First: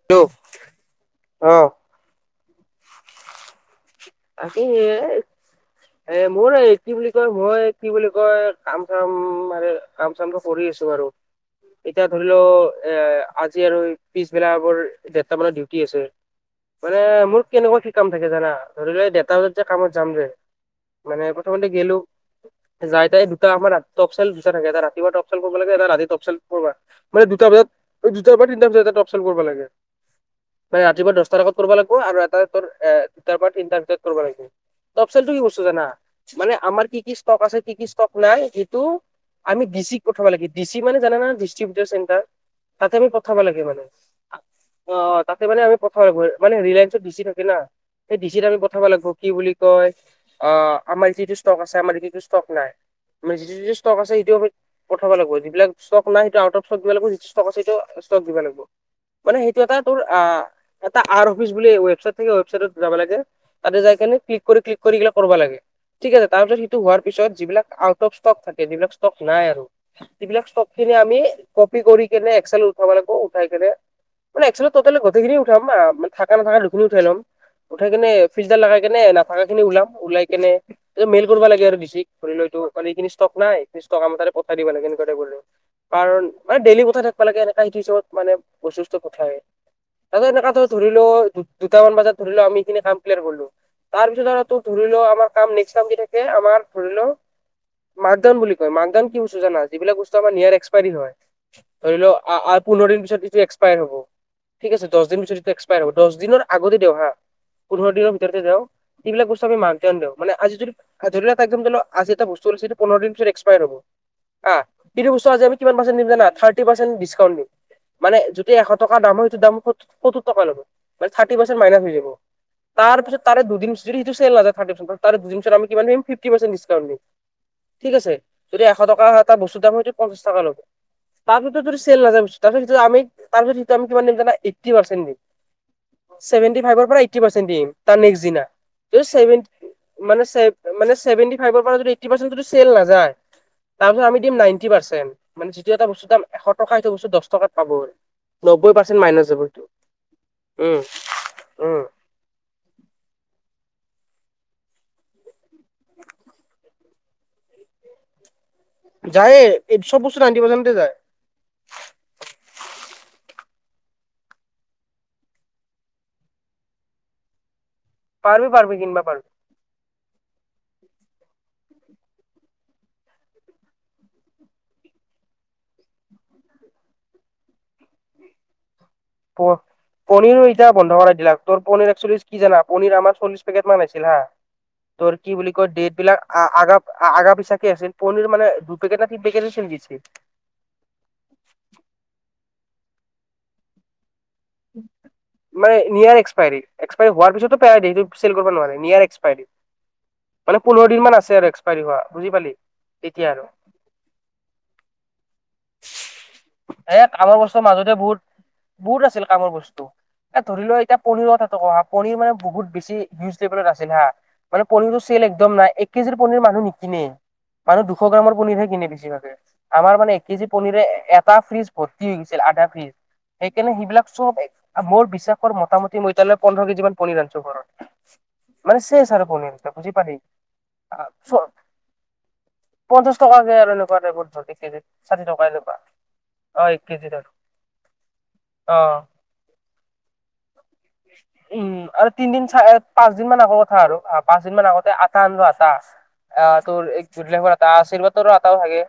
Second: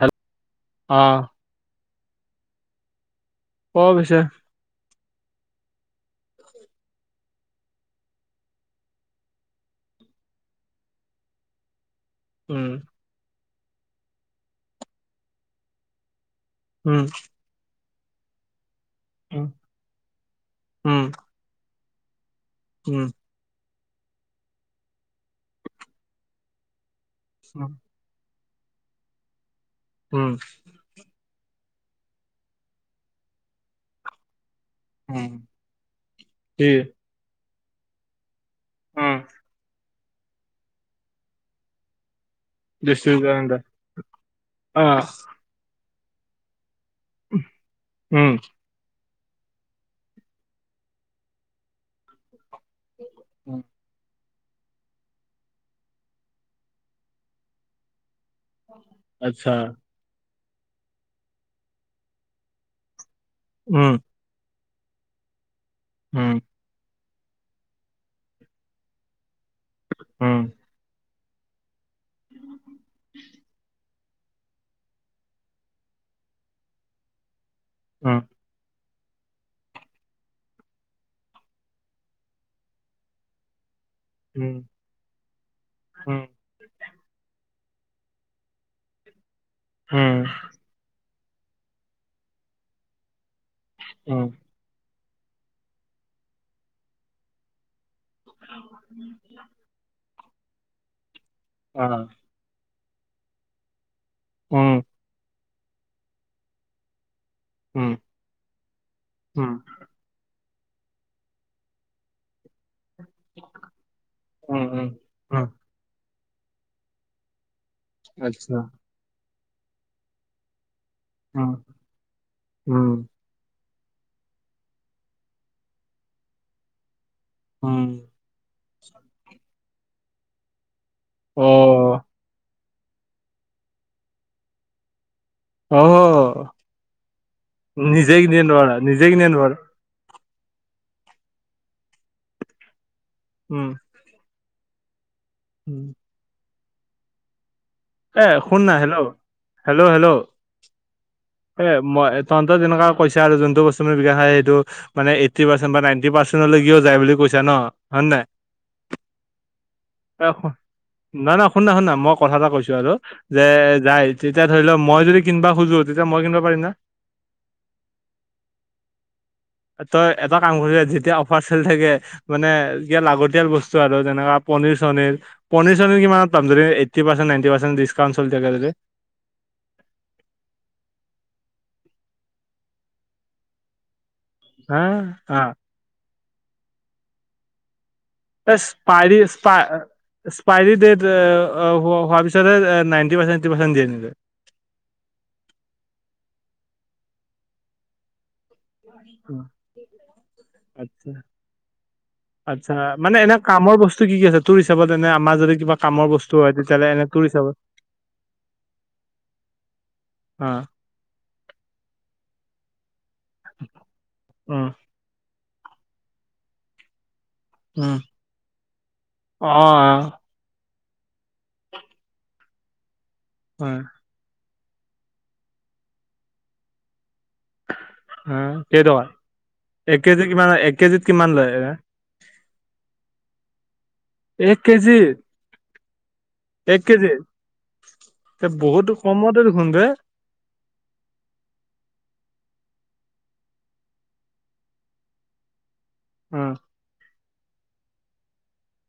Hello অ' অ। ক পিছে [inaudible] এ মোৰ এই কি বুলি কয় মই কি বুলি কয় কাম চাম মানে কাম চামটো কৰি আছো বাৰু। এতিয়া ধৰি লও উম এ আজি আৰু পিছবেলা মোৰ দেৰটা মানত ডিউটি আছে। মানে উম মোৰ কেনেকুৱা কি কাম থাকে জানা ধৰি লোৱা ডেৰটা উম বজাত যে কামত যাম দে উম মানে প্ৰথমতে গেলো উম যাই তাত দুটা সময়ত ৰা টপচেল দুটা থাকে এটা ৰাতিপুৱা টপচেল কৰিব লাগে ৰাতি টপচেলা কৰিব মানে দুটা বজাত দুটা বা তিনিটা বজাত টপচেল কৰিব লাগে। উম। মানে ৰাতিপুৱা দহটাৰ আগত কৰিব লাগিব আৰু এটা দুটাৰ পৰা তিনটাৰ ভিতৰত কৰিব লাগিব। তপচলটো উম কি বস্তু জানা, মানে আমাৰ কি কি ষ্টক আছে কি কি ষ্টক নাই এইটো আমি ডিচিক পঠিয়াব লাগে ডিচি মানে জানে না ডিষ্ট্ৰিবউটাৰ চেণ্টাৰ। তাতে আমি পঠাবা ডিষ্ট্ৰিবিউটাৰ লাগে মানে অ অ মেনা আমি পঠাব লাগিব মানে ৰিলায়েন্সত বিছি থাকে না। সেই উম ডিজিত আমি পঠাব লাগিব কি বুলি কয় অ আমাৰ যিটো ষ্টক আছে আমাৰ এইটো এইটো ষ্টক নাই। মানে যিটো উম, যিটো ষ্টক আছে সেইটোও পঠাব লাগিব যিবিলাক ষ্টক নাই আটোউট অফ ষ্টক দিব লাগ যিটো ষ্টক আ সেইটো ষ্টক দিব লাগব। মানে আচ্ছা সেইটো এটা তোৰ এটা আৰ অফিচ বুলি ৱেবচাইট থাকে ৱবচাইটত যাব লাগে। তাতে উম যাই কিনি ক্লিক ক্লিক এইগিলাক কৰি কৰিব লাগে ঠিক আছে উম তাৰপিছত হোৱাৰ পিছত যিবিলাক আউট অফ ষ্টক থাকে যিবিলাক ষ্টক নাই আৰু উম সিবিলাক ষ্টক খিনি আমি কপি কৰি কেনে এক্সেলেত উঠাব লাগব উঠাই কিনে মানে এক্সলি টোটেল গোটেই খিনি উঠাম মানে থকা নাথকা দুখিনি উঠাই লম। উঠাই কেনে উম ফিলটাৰ লগাই কেনে নাথাখিনি ওলাম ওলাই কিনে এইটো মেইল কৰিব লাগে আৰু ডিচিক ধৰি লৈতো মানে এইখিনি ষ্টক নাই। এিছ টকা মুঠতে উম পঠিয়াই দিবা লাগে কেনেকুৱা টাইপৰে উম কাৰণ মানে ডেলি পঠিয়াই থাকিব লাগে এনেকা সেইটো হিচাপত মানে বস্তু কেইটা পঠিয়াই। উম তাতে এনেকা ধৰিলো দুটামান বজাত ধৰিলো আমি এইখিনি কাম ক্লিয়াৰ কৰিলো তাৰ উম পিছত আৰু ধৰিলো আমাৰ কাম ডিষ্টাব থাকে আমাৰ ধৰিলোঁ মাকডাউন বুলি কয় মাকডাউন কি বস্তু জানা যি বিলাক বস্তু আমাৰ নিয়েৰ এক্সপাৰি হয় ধৰি লোৱা অ অ আৰু পোন্ধৰ দিন পিছত যিটো পিছত এস্কপায়াৰ হ'ব ঠিক উম আছে দহ দিন পিছত এইটো এক্সপায়াৰ হব দহ দিনৰ আগতে দিয়ক হা। উম পোন্ধৰ দিনৰ ভিতৰতে যাওঁ এইবিলাক বস্তু উম আমি মাকডাউন দিওঁ মানে আজি যদি ধৰিল একদম আজি এটা বস্তু আনিছ সেইতো পোন্ধৰ দিনৰ পিছত এক্সপায়াৰ হব হা উম উম সেইটো বস্তু আজি উম আমি কিমান পাৰ্চেণ্ট দিম জানা থাৰ্টি পাৰ্চেণ্ট ডিছকাউণ্ট দিম যদি আচ্ছা এশ টকা এশ টকা সেইটোৰ দাম‌ সত্তৰ টকা ল'ব মানে থাৰ্টি উম পাৰ্চেট মাইনাছ হয় যাব উম তাৰ পিছত তাৰে দুই দিন পিছত সেইটো চেল নেজাই থাৰ্টি পাৰ্চেট তাৰে দুই দিন পিছত আমি কিমান ধৰিম ফিফটি পাৰ্চেট ডিছকাউণ্ট দিম। উম ঠিক আছে যদি এশ টকা এটা বস্তুৰ দাম হয় তোৰ পঞ্চাশ টকা লব তাৰ ভিতৰত যদি অ' তাৰপিছতটো আমি কিমান দিম জানা এইটি পাৰ্চেন দিম অ' চেভেনটি ফাইভৰ পৰা এইটটি পাৰ্চেন দিম তাৰ নিজে নেক্স কিনিব নোৱাৰা নিজে কিনিব দিনা নোৱাৰা মানে চে মানে চেভেনটি ফাইভৰ পৰা যদি এইটটি পাৰ্চেন যদি চেল নাযায় উম তাৰ পিছত আমি দিম নাইটি পাৰ্চেণ্ট মানে যদি উম এটা বস্তুৰ দাম এশ টকা সেইটো বস্তু দশ টকাত পাব এ শুন না নব্বৈ পাৰ্চেণ্ট হেল্ল' মাইনাচ যাব হেল্ল' হেল্ল' সেইটো এ উম উম মই তহঁতৰ যেনেকা কৈছা আৰু যোনটো বস্তু মানে বিকা হয় সেইটো মানে এইটি পাৰ্চেন্ট বা নাইনটি পাৰ্চেন্টলৈকেও যায় বুলি কৈছা ন হয় নে নাই যায়ে এইটো চব বস্তু এ নাইনটি নহয় পৰ্চেণ্টতে যায় না না শুনা শুনা মই কথা এটা কৈছো যে যায় তেতিয়া ধৰি লও মই যদি কিনিবা খোজো তেতিয়া মই কিনিবা পাৰিম না [inaudible] পাৰবি পাৰবি কিনবা পাৰবি তই এটা কাম কৰিবি যেতিয়া অফাৰ চেলি থাকে মানে যিয়া লাগতিয়াল বস্তু আৰু যেনেকুৱা পনিৰ চনিৰ পনীৰ চনীৰ কিমানত পাম যদি eighty percent ninety percent discount চলি থাকে যদি প পনিৰো এতিয়া বন্ধ কৰাই দিলাক তোৰ পনীৰ একচল্লিশ কি জানা পনীৰ আমাৰ চল্লিশ পেকেট মান আছিল হা হা তোৰ কি হা বুলি কয় ডেট বিলাক আগা আগা পিছাকে আছিল পনীৰ মানে দুই পেকেট নে তিনি পেকেটে চোন দিছি পাইৰী ডেট হোৱাৰ পিছহে নাইণ্টি পাৰ্চেণ্টি এইটটি পাৰ্চেণ্ট দিয়ে মানে নিয়াৰ এক্সপাইৰী এক্সপাইৰী হোৱাৰ পিছতো পেলাই দিয়ে সেইটো চেল কৰিব নোৱাৰে নিয়াৰ এক্সপাইৰী মানে পোন্ধৰ দিন আচ্ছা মান আছে আৰু এক্সপাইৰী হোৱা বুজি পালি আচ্ছা মানে তেতিয়া এনে আৰু কামৰ বস্তু কি কি আছে তোৰ হিচাপত এনে আমাৰ যদি কিবা কামৰ বস্তু হয় তেতিয়াহ'লে এ এনে তোৰ কামৰ হিচাপত বস্তুৰ মাজতে বহুত বহুত আছিল কামৰ বস্তু এ অ ধৰি ল এতিয়া পনিৰত পনিৰ মানে বহুত বেছি নেক্স লেভেলত আছে না উম মানে পনি চেল একদম নাই এক কেজিৰ পনীৰ মানুহ নিকিনে মানুহ উম দুশ গ্ৰামৰ পনীৰহে কিনে বেছিভাগে অ আমাৰ মানে কেজি পনিৰে এটা ফ্ৰিজ ভৰ্তি হৈ গৈছিল আধা ফ্ৰিজ অ সেইকাৰণে সেইবিলাক চব মোৰ বিশ্বাস কৰ মোটামুতি মই এতিয়া লৈকে পোন্ধৰ কেজি মান পনীৰ ৰান্ধিছো ঘৰত অ মানে কেইটকা চেছ আৰু পনিৰ বুজি এক পালি কেজি কিমান এক কেজিত কিমান চ লয় এনে পঞ্চাশ টকাকে আৰু এনেকুৱা টাইপত ধৰ এক কেজিত ষাঠি টকা এনেকুৱা অ এক কেজি কেজিত আৰু এ বহুত অ। কমতে দেখোন বে উম আৰু তিনদিন চাৰে পাঁচ দিন মান আগৰ কথা আৰু পাঁচ দিন মান আগতে আটা আনলো আটা অ আ তোৰ এক্সপাৰি হোৱা আটা আছিল তোৰ আতা ভাগে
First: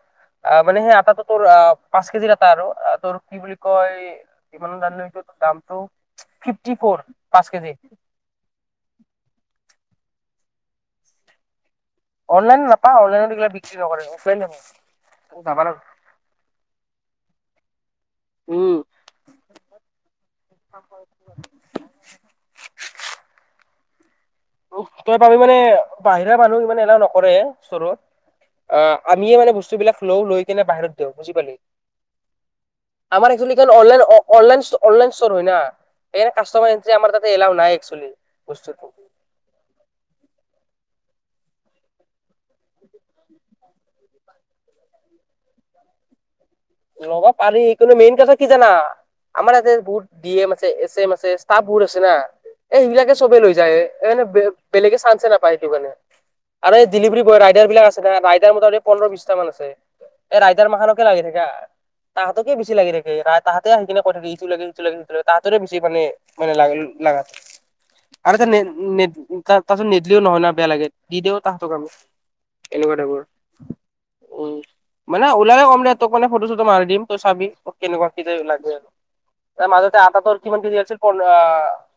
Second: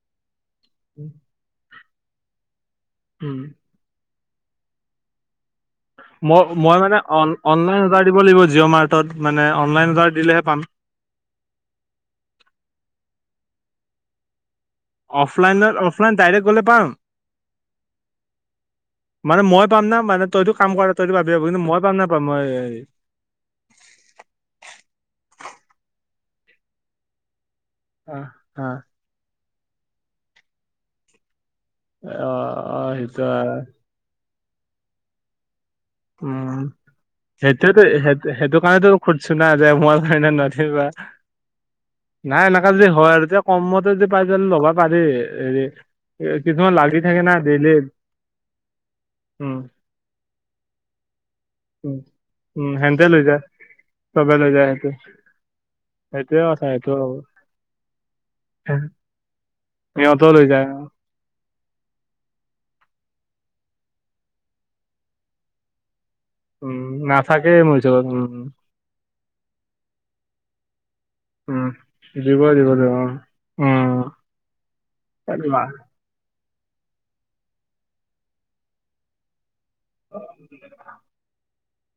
মানে সেই আটাটোত তোৰ অ পাঁচ কেজি আতা আৰু তোৰ উম কি বুলি কয় কিমান দামনো সেইটোত তোৰ দামটো মই ফিফটি মই ফ'ৰ মানে অন পাঁচ কেজি অনলাইন অৰ্ডাৰ দিব লাগিব জিঅ' মাৰ্টত মানে অনলাইন অৰ্ডাৰ দিলেহে পাম অনলাইনে নাপাও অনলাইন এইগিলা বিক্ৰী নকৰে অফলাইন যাবা অফলাইন লাগব অফলাইন ডাইৰেক্ট গ'লে পাম উম মানে মই পাম না মানে তইতো কাম কৰা তইতো পাবিয়ে কিন্তু মই পাম নাপাম তই পাৰি মানে বাহিৰা মানুহ ইমানে এলাও নকৰে স্তৰত অ আমিয়ে মানে বস্তুবিলাক লও লৈ কেনে বাহিৰত দিওঁ বুজি পালি অঁ-অঁ! সেইটো হয়। [unintelligible] অনলাইন-অনলাইন ষ্টৰ হয় না। সেই [inaudible] উম কাষ্টমাৰ আমাৰ এইয়াতে এলাও নাই একচুৱেলি। [unintelligible] চুনা যায় মই কাৰণ নদ বা [inaudible] নাই এনেকা যদি হয় আৰু তেতিয়া কমতে যদি পাই যায় ল'ব পাৰি হেৰি [inaudible] [inaudible] কিছুমান লাগ [unintelligible] ল'ব পাৰি কিন্তু মেইন কথা কি জানা আমাৰ উম ইয়াতে বহুত ডি এম আছে এছ এম আছে। [inaudible] তাহবোৰ উম আছে না এই সেইবিলাকে চবে লৈ যায় এই মানে চবে লৈ যায় সেইটো বেলেগে চান্সে নাপায় সেইটো কাৰণে। [inaudible] সেইটোয়ে কথা আৰু এই সেইটো ডেলিভাৰী বয় ৰাইডাৰ বিলাক আছে ন ৰাইডাৰ মত এই পোন্ধৰ বিছটা মান আছে। [inaudible] সিহঁত লৈ [inaudible] আইতাৰ মাহখানকে [inaudible] লাগি থাকে। তাহাঁতকে বেছি লাগি [unintelligible] তাহাঁতকে আহি কিনে কৈ থাকে ইটো লাগে ইটো লাগিটো ল তাহাঁতৰে বেছি মানে। [inaudible] [inaudible] মানে লাগ উম লাগাত নাথাকেই মোৰ ওচৰত উম আৰু এতিয়া তাৰপিছত নেদিলেও নহয় ন বেয়া লাগে [unintelligible] নিদিওঁ উম তাহতক আমি দিব দিব দিব এনেকুৱা টাইপৰ উম উম [inaudible] মানে উম ওলালে ক'ম দে তোক মানে ফটো-চটো মাৰি দিম তই চাবি কেনেকুৱা কি লাগে আৰু [inaudible] মাজতে আটা তোৰ কিমান [inaudible] কেজি আছিল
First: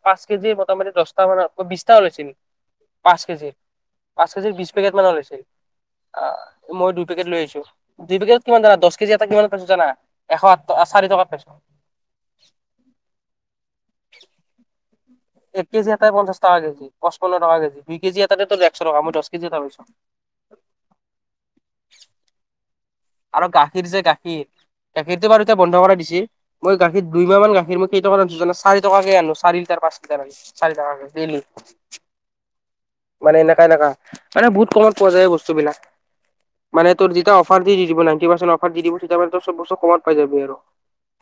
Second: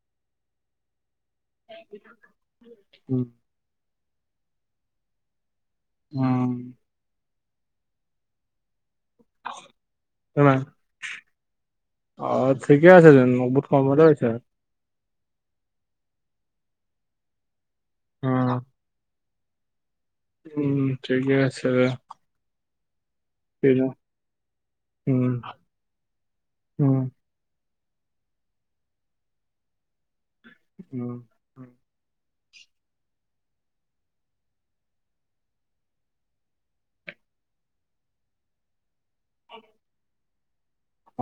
পাঁচ কেজি মোটামুটি দহটা মানে [unintelligible] বিছটা ওলাইছে [unintelligible] পাঁচ উম কেজি পাঁচ কেজিৰ বিছ পেকেট মান ওলাইছিল। অ! উম মই দুই পেকেট লৈ আহিছো। দুই পেকেট কিমান জানা দহ কেজি আটা কিমান [inaudible] জানা এশ [inaudible] কিমান সাত চাৰি টকাত পাইছো। অ! ঠিকে আছে জানো [inaudible] বহুত কমতে হৈছে। এক কেজি আটাই পঞ্চাশ টকা কেজি পঁপন্ন টকা কেজি দুই কেজি আটাত একশ টকা মই দহ কেজি আটা পাইছো। [inaudible] উম-উম! ঠিকে আছে দে। [inaudible] আৰু গাখীৰ যে গাখীৰ? উম গাখীৰটো বাৰু এতিয়া বন্ধ কৰাই দিছে। [unintelligible] মই উম গাখীৰ দুই মাহ মান গাখীৰ মই কেই টকাত আনিছো চাৰি টকাকে আনো চাৰি লিটাৰ, পাঁচ লিটাৰ। [inaudible] চাৰি অ', টকাকে ডেইলি। [inaudible] মানে এনেকা-এনেকা মানে বহুত কমত পোৱা যায় বস্তুবিলাক। [inaudible] মানে তোৰ যেতিয়া অফাৰ দি দি দিব [inaudible] অফাৰ দি দিব তেতিয়া মানে ত‌ই চবচে কমত পাই যাবি আৰু।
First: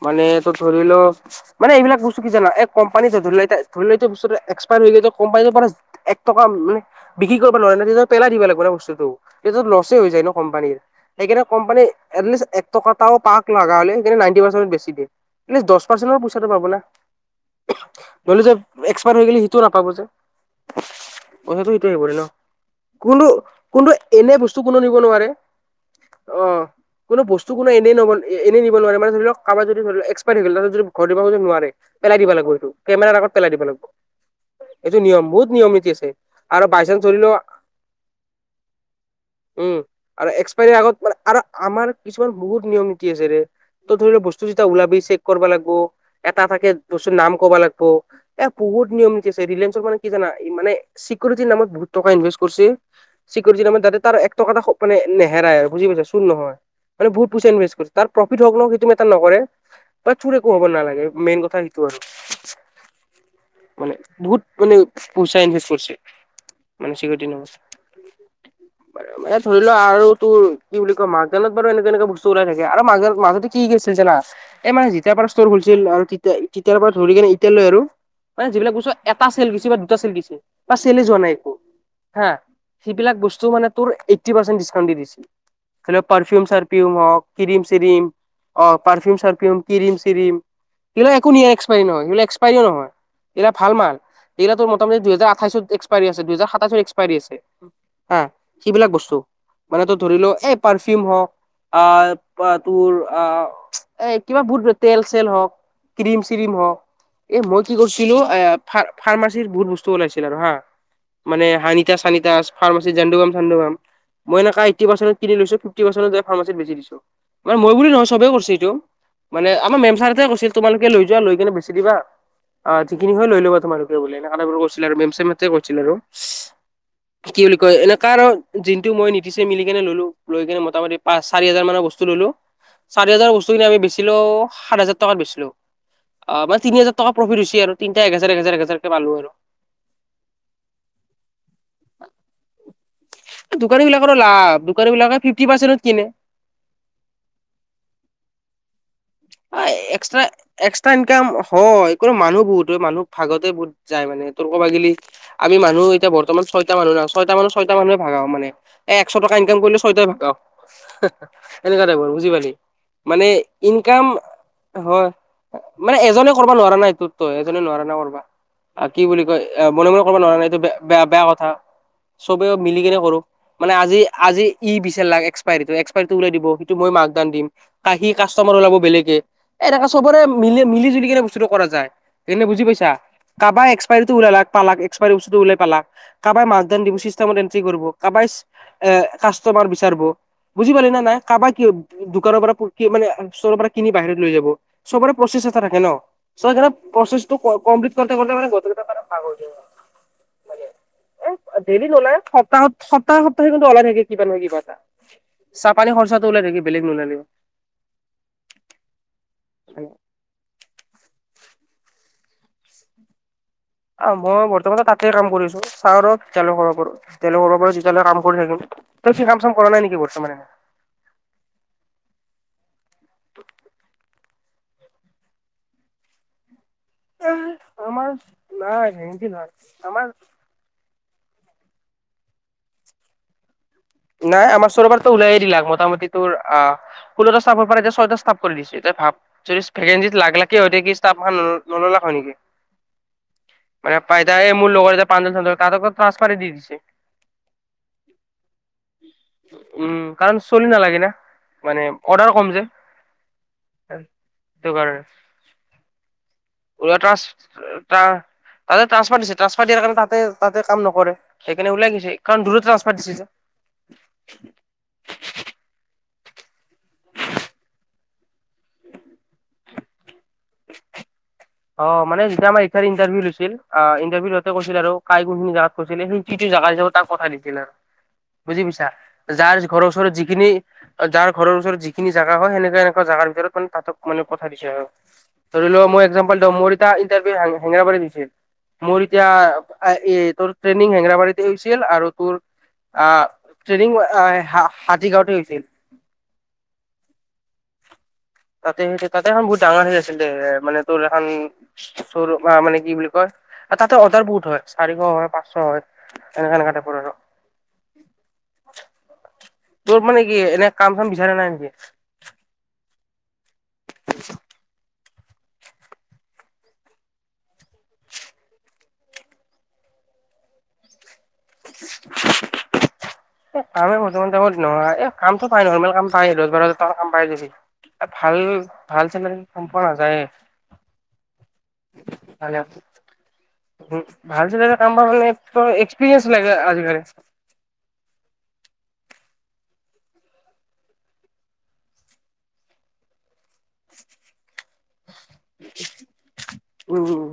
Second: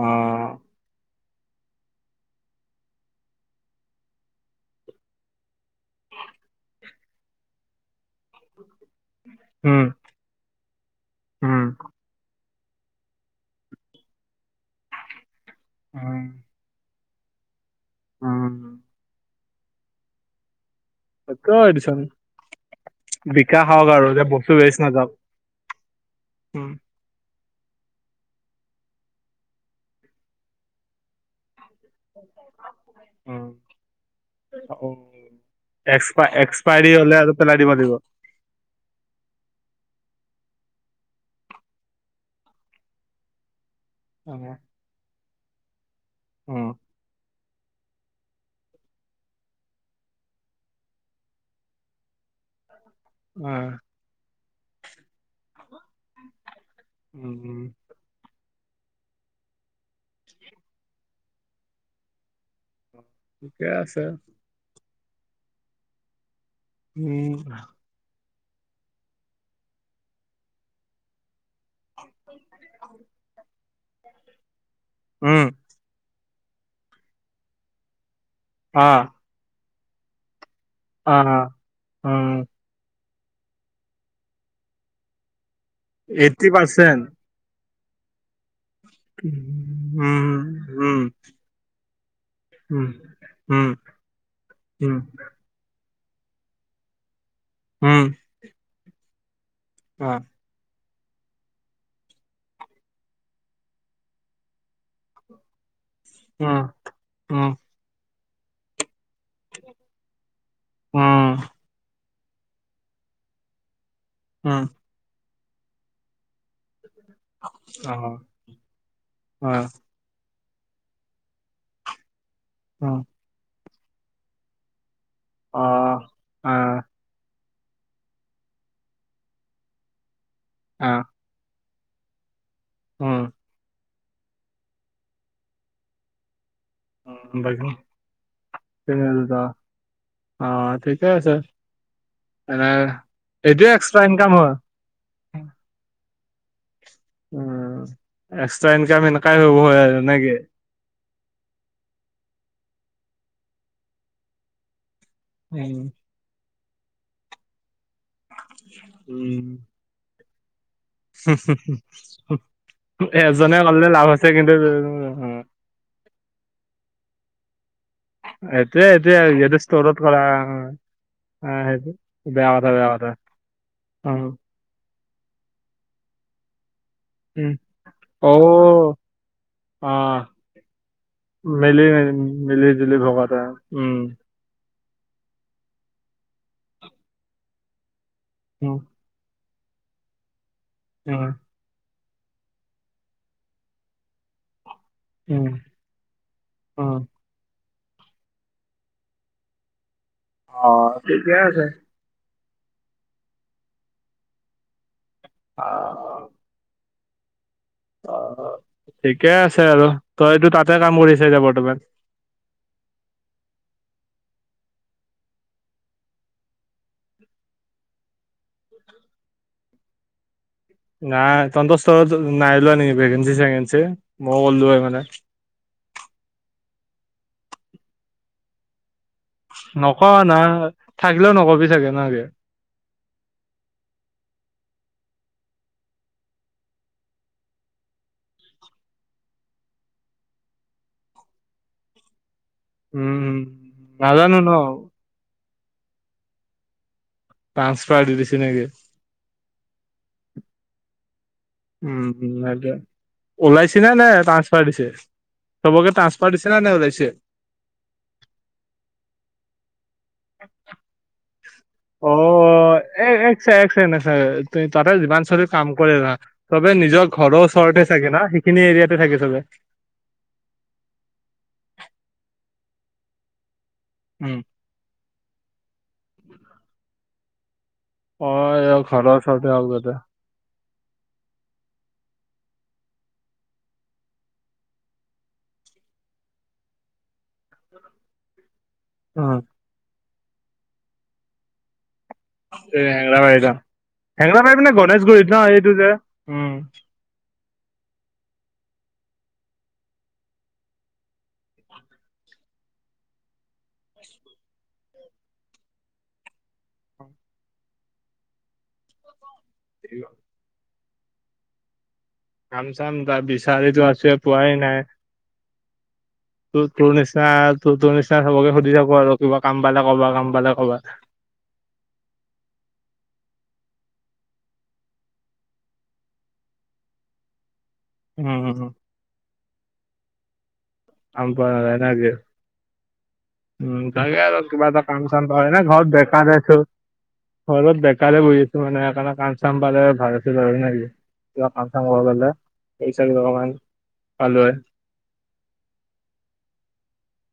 [unintelligible] মানে তোৰ ধৰি ল [inaudible] মানে এইবিলাক বস্তু কি জানা এই কম্পানীটো ধৰি লাই ধৰি লাইটো বস্তুটো এক্সপায়াৰ হৈ গৈ কোম্পানীটো পৰা [inaudible] এক টকা মানে বিক্ৰী কৰিব নোৱাৰে ন তেতিয়া [inaudible] পেলাই দিব লাগিব বস্তুটো লচেই হৈ যায় ন কোম্পানীৰ। [unintelligible] সেইকাৰণে উম, কোম্পানী এট লিষ্ট এক টক এটা পাওক লগা হলে সেইকাৰণে নাইনটি পাৰ্চেন্টত বেছি দিয়ে। [inaudible] এট লিষ্ট দহ পাৰ্চেণ্টৰ উম, পইচাটো পাব না। [inaudible] [inaudible] ধৰিলো যে উম। এক্সপায়াৰ হৈ গলে সিটোও নাপাব যে তাকে কথাটো সিটো দেচোন আহিব ন। [unintelligible] বিকাশ হওক কোনটো-কোনটো আৰু যে এনে বস্তু কোনো ৱেষ্ট নিব নাযাওক। নোৱাৰে। অহ উম। [inaudible] কোনো বস্তু কোনো এই নব এনেই নিব নোৱাৰে মান ধৰি লওক কাৰোবাৰ যদি ধৰি লক্সপাইয়াৰ থাকিল ত যদি ঘৰ দিব নোৱাৰে। [inaudible] পেলাই দিব লাগিব সেইটো। কেমেৰাৰ আগত পেলাই দিব লাগিব। [inaudible] এইটো নিয়ম বহুত নিয়ম নীতি আছে এক্সপ আৰু এক্সপায়াৰী বাইচানস হলে ধৰি আৰু ল [inaudible] পেলাই দিব লাগিব। উম আৰু এক্স [inaudible] [unintelligible] আগত মানে আৰু আমাৰ কিছুমান বহুত নিয়ম নীতি আছে ৰে ত ধৰি ল বস্তু অ', যেতিয়া ওলাবি ছে [inaudible] [inaudible] কৰিব লাগিব। উম, এটা-এটাকে বস্তুৰ নাম কবা লাগিব। [unintelligible] এ বহুত নিয়ম নীতি আছে ৰিলায়েন্ঞ্চৰ মানে কি জানা মানে [inaudible] চিকিউৰিটিৰ নামত বহুত টকা ইনভেষ্টট কৰিছে। [inaudible] চিকুৰিটিৰ আহ, মানে তাৰ এক টকা এ মানে নেহেৰাই বুজি পাইছা। চোৰ নহয় মানে বহুত পইচা উম, ইনভেষ্ট কৰিছে। [inaudible] তাৰ প্ৰফিট হওক নহ‌ওক সেইটো মেটাৰ নকৰে। [inaudible] [unintelligible] ক'ব নালাগে, মেইন কথা সেইটো আৰু। [inaudible] ঠিকে মানে, আছে। বহুত মানে পইচা ইনভেষ্ট কৰিছে। মানে চিৰদিন উম, এ ধৰি লোৱা আৰু তোৰ, কি বুলি কয় মান। হোটেলত বাৰু এনে তেনেকুৱা বস্তু উলাই থাকে। আৰু মাজৰ মাজতে কি জানা, এই মানে যেতিয়াৰপৰা উম, ষ্টৰ খোলি ছিল আৰু তেতিয়া তেতিয়াৰ পৰা ধৰি কেনে এতিয়ালৈ আৰু। মানে যিবিলাক বস্তু অ', এটা চেল গৈছে বা দুটা চেল গৈছে।। বা চেলেই যোৱা নাই অ', একো, হা! উম, সেইবিলাক বস্তু মানে তোৰ এইটটি পাৰ্চেণ্ট ডিচকাউণ্ট দি দিছে। ধৰি ল এইট্টি পাৰফিউম-চাৰফিউম পাৰ্চেণ্ট। হওঁক, ক্ৰীম-চ্ৰীম। অহ পাৰফিউম-চাৰফিউম, উম, ক্ৰীম-চ্ৰীম। উম, সেইবিলাক একো নিয়া এক্সপাইৰী নহয়, সেইবিলাক এক্সপাইৰীও উম, নহয়। সেইবিলাক উম, ভাল মাল। এইবিলাকটো উম, মোটামুটি দুইহাজাৰ আঠাইছত এক্সপাইৰী আছে। দুইহাজাৰ সাতাইছৰ এক্সপাইৰী আছে। উম হা সেইবিলাক বস্তু মানে তই অ', ধৰিল এ পাৰ্ফিউম হওঁক। অহ তোৰ অহ এ কিবা বহুত তেল চেল হওঁক। ক্ৰীম চ্ৰীম উম, হক এ উম, মই কি কৰিছিলোঁ এ ফা ফাৰ্মাচীৰ বহুত বস্তু ওলাইছিল আৰু হা উম, মানে হানিতা চানিতা ফাৰ্মাচীত যেনে উম, [unintelligible] মানে মই বুলি নহয় অ', চবেই কৰিছো এইটো মানে অ', আমাৰ মেম ছাৰতে কৰিছিল। তোমালোকে লৈ যোৱা লৈ কেনে বেছি দিবা অহ অ'। যিখিনি হয় লৈ লবা তোমোক বোলে এনেকুৱা কৈছিলে আৰু মেম ছাৰ সেইমতে কৈছিল আৰু। অ', অ', কি বুলি কয়, এনে কাৰো যিটো মই নিবি গোটেই মিলি কেনে ল'লো। লৈ কিনে মোটামুটি অ', পাঁচ, চাৰি হাজাৰ মানৰ বস্তু ল'লো। চাৰি হাজাৰ উম, বস্তুখিনি আমি বেচিলো, সাত হাজাৰ টকাত বেচিলো। অ মানে তিনি হাজাৰ। টকা প্ৰফিট উম, হৈছে বাকী আৰু। তিনিটাই এক হাজাৰ, এক হাজাৰ, এক হাজাৰকে পালোঁ আৰু। অহ ঠিকে আছে। এনে এইটোৱে দোকানী এক্সট্ৰা‌ বিলাকৰো ইনক লাভ। দোকানীবিলাকে ফিফটি পাৰ্চেন্টত কিনে। উম এক্সট্ৰা ইনকাম না এ এক্সট্ৰা। এক্সট্ৰা ইনকাম হয়। কিন্তু মানুহ বহুত হয়, মানুহ ভাগতে বহুত যায় মানে। তোৰ কবাগিলি। আমি মানুহ এতিয়া বৰ্তমান ছয়টা মানুহ না, ছয়টা মানুহ ছয়টা মানুহে ভগাও মানে। এ একচ টকা ইনকাম উম, কৰিলে ছ ছয়টোই ভগাও। হুা, এনেকুৱা টাইপৰ বুজি পালি। মানে এজনে ইন। কৰিলে কাম লাভ আছে কিন্তু হয়। মানে এজনে কৰিবা নোৱাৰা না এইটোত তই এজনে নোৱাৰা না কৰিবা! আ এইটোয়ে কি এইটোয়ে বুলি কয়, যিহেতু এ মনে ষ্টৰত মনে কৰিব কৰা নোৱাৰা না এইটো বেয়া বেয়া অ', কথা। সেইটো বেয়া চবেও কথা মিলি বেয়া কেনে কথা কৰোঁ। মানে আজি, অ', আজি। ই বিচৰিব লাগে এক্সপাইৰীটো, এক্সপাইৰীটো ওলাই দিব। সেইটো মই মেক'নাল্ড দিম। উম, আহি কাষ্টমাৰ ওলাব অ', বেলেগে। এ এনেকে চবৰে অ', মিলি মিলিজুলি কিনে বস্তুটো কৰা মিলি যায়। এনে বুজি মিলি পাইছা? জুলি ভকত হয়। কাবা উম, এক্সপায়ৰীটো উলালাক, পালাক এক। এক্সপাইৰী বস্তুটো উলাই পালাক। কাবায় মেকড'নাল্ড বশিষ্ঠাশ্ৰমত এন্ট্ৰি কৰিব। কাবায়। উম। এ কাষ্টমাৰ বিচাৰব। বুজি পালি নে নাই! উম, কাবায় কি দোকানৰ পৰা প কি মানে ষ্টৰপৰা খিনি বাহিৰত লৈ যাব। চবৰে প্ৰচেছ উম, এটা থাকে ন! চ' সেইকাৰণে উম, প্ৰচেছটো ক কমপ্লিট কৰোঁতে কৰোঁতে মানে গোটেইকেইটাই মানে ভাগ হৈ যায়। অ', এ ঠিকে আছে। ডেইলি নোলাই সপ্তাহত। সপ্তাহে সপ্তাহে কিন্তু ওলাই থাকে কিবা নহয় কিবা এটা। চাহ-পানী খৰচটো অ', ওলাই থাকে বেলেগ নোলাই অ, অ। ঠিকে আছে আৰু তইতো তাতে কাম কৰিছা এতিয়া বৰ্তমান। অ, মই বৰ্তমান তাতেই কাম কৰিছোঁ। চাওঁ ৰ' কেতিয়ালৈ কৰিব পাৰোঁ। যেতিয়ালৈ কৰিব পাৰোঁ তেতিয়ালৈ কাম কৰি থাকিম। তই কি কাম-চাম কৰা নাই নেকি বৰ্তমানে? নাই। তন্তৰ ষ্টাৰত নাই ওলোৱা নেকি ভেকেঞ্চি-চেকেঞ্চি। মই গ'লো হয় মানে। এ, আমাৰ নাই হে। নোকোৱা না, থাকিলেও নকবি চাগে না কি? নাই, আমাৰ [unintelligible] উলাই দিলাক। মোটামুটি তোৰ আহ ষোল্লটা ষ্টাফৰপৰা এতিয়া ছয়টা ষ্টাফ কৰি দিছে। তই ভাব! [unintelligible] ভেকেঞ্চিত লাখ-লাখ কি অধিক ষ্টাফ উম্ নললাক হৈ নেকি? উম, উম, মানে, নাজানো ন পাইতাই মোৰ লগৰ এটাই প্ৰাঞ্জল-চাঞ্জলহতক তাহাতকো ট্ৰেন্সফাৰে দি দিছে। টান্সফাৰ দি দিচি নেকি। উম, কাৰণ চলি নালাগে না। মানে উম, অৰ্ডাৰ কম যে সেইটোৱে, ওলাইছিলা নে ট্ৰান্সফাৰ সেইটো দিছে, চবকে ট্ৰান্সফাৰ দিছে ন [unintelligible] তাৰ, তাতে [unintelligible] দিছে ট্ৰান্সফাৰ দিয়াৰ কাৰণে তাতে তাতে কাম নকৰে। সেইকাৰণে ওলাই দিছে কাৰণ দূৰত অ', ট্ৰান্সফাৰ এ দিছে এক ছেকেণ্ড এক ছেকেণ্ড যে। এক ছেকেণ্ড তাতে যিমান চলি কাম কৰে না চবে নিজৰ ঘৰৰ ওচৰতে চাগে না সেইখিনি এৰিয়াতে থাকে চবে। অ' মানে যেতিয়া আমাৰ ই ইণ্টাৰভিউ লৈছিল অ' উম, ইণ্টাৰভিউ লওঁতে ছিল আৰু কাই কোনখিনি জাগা কৈছিল সেই কিটো জেগা হিচাপত তাক পঠাই দিছিল না। অ', বুজি এই পাইছা, ঘৰৰ ওচৰতে যাৰ ঘৰৰ আগতে ওচৰত যি যিখিনি অ যাৰ ঘৰৰ ওচৰত যিখিনি জাগা হয়, সেনেকা সেনেকুৱা জাগাৰ ভিতৰত মানে তাহতক মানে পঠাই দিছে আৰু। ধৰি লোৱা মই একজাম টো মোৰ এতিয়া ইণ্টাৰভিউ হেঙেৰাবাৰী দিছে। মোৰ এতিয়া অ' অ এ তোৰ ট্ৰেইনিং হেঙেৰাবাৰীতে হৈছিল আৰু তোৰ এই আহ হেঙেৰাবাৰী ন! ট্ৰেইনিং হেঙেৰাবাৰী মানে হাতী গাঁওতে গণেশগুৰিত ন হৈছিল এইটো যে! উম্। তাতে সেই তাতে এখন বহুত ডাঙৰ সেই আছিল দে। মানে তোৰ এখন [unintelligible] নে কি বুলি কয়! অ তাতে অৰ্ডাৰ বহুত হয়। চাৰিশ হয়, পাঁচশ হয়, সেনেকা সেনেকা টাইপৰ আৰু। তোৰ মানে কি এনে কাম চাম বিচাৰে নাই নেকি। কাম চাম তাৰ বিচাৰিতো আছে পোৱাই নাই। তোৰ তোৰ নিচিনা ত তোৰ নিচিনা চবকে সুধি থাকো আৰু কিবা কাম পালে কবা কাম পালে ক'বা। [unintelligible] এই কামে বৰ্তমান নহয় এই কামটো পাই নৰ্মেল কাম পাই [unintelligible] কাম পায়ে যাবি। এ উম। ভাল উম। ভাল চেনেলত কাম পোৱা নাযায়ে। [unintelligible] [unintelligible] উম তাকে আৰু ভাল চে কিবা এটা কাম পাব চাম মানে পালে এনে ঘৰত এক্সপৰিয়েন্স বেকাৰ লাগে আছো। আজিকালি। ঘৰত বেকাৰে বহি আছো মানে সেইকাৰণে কাম চাম পালে ভাল আছিল আৰু না কি। কিবা কাম চাম কৰবা পালে পইচা [inaudible] পালো হয়। উম উম।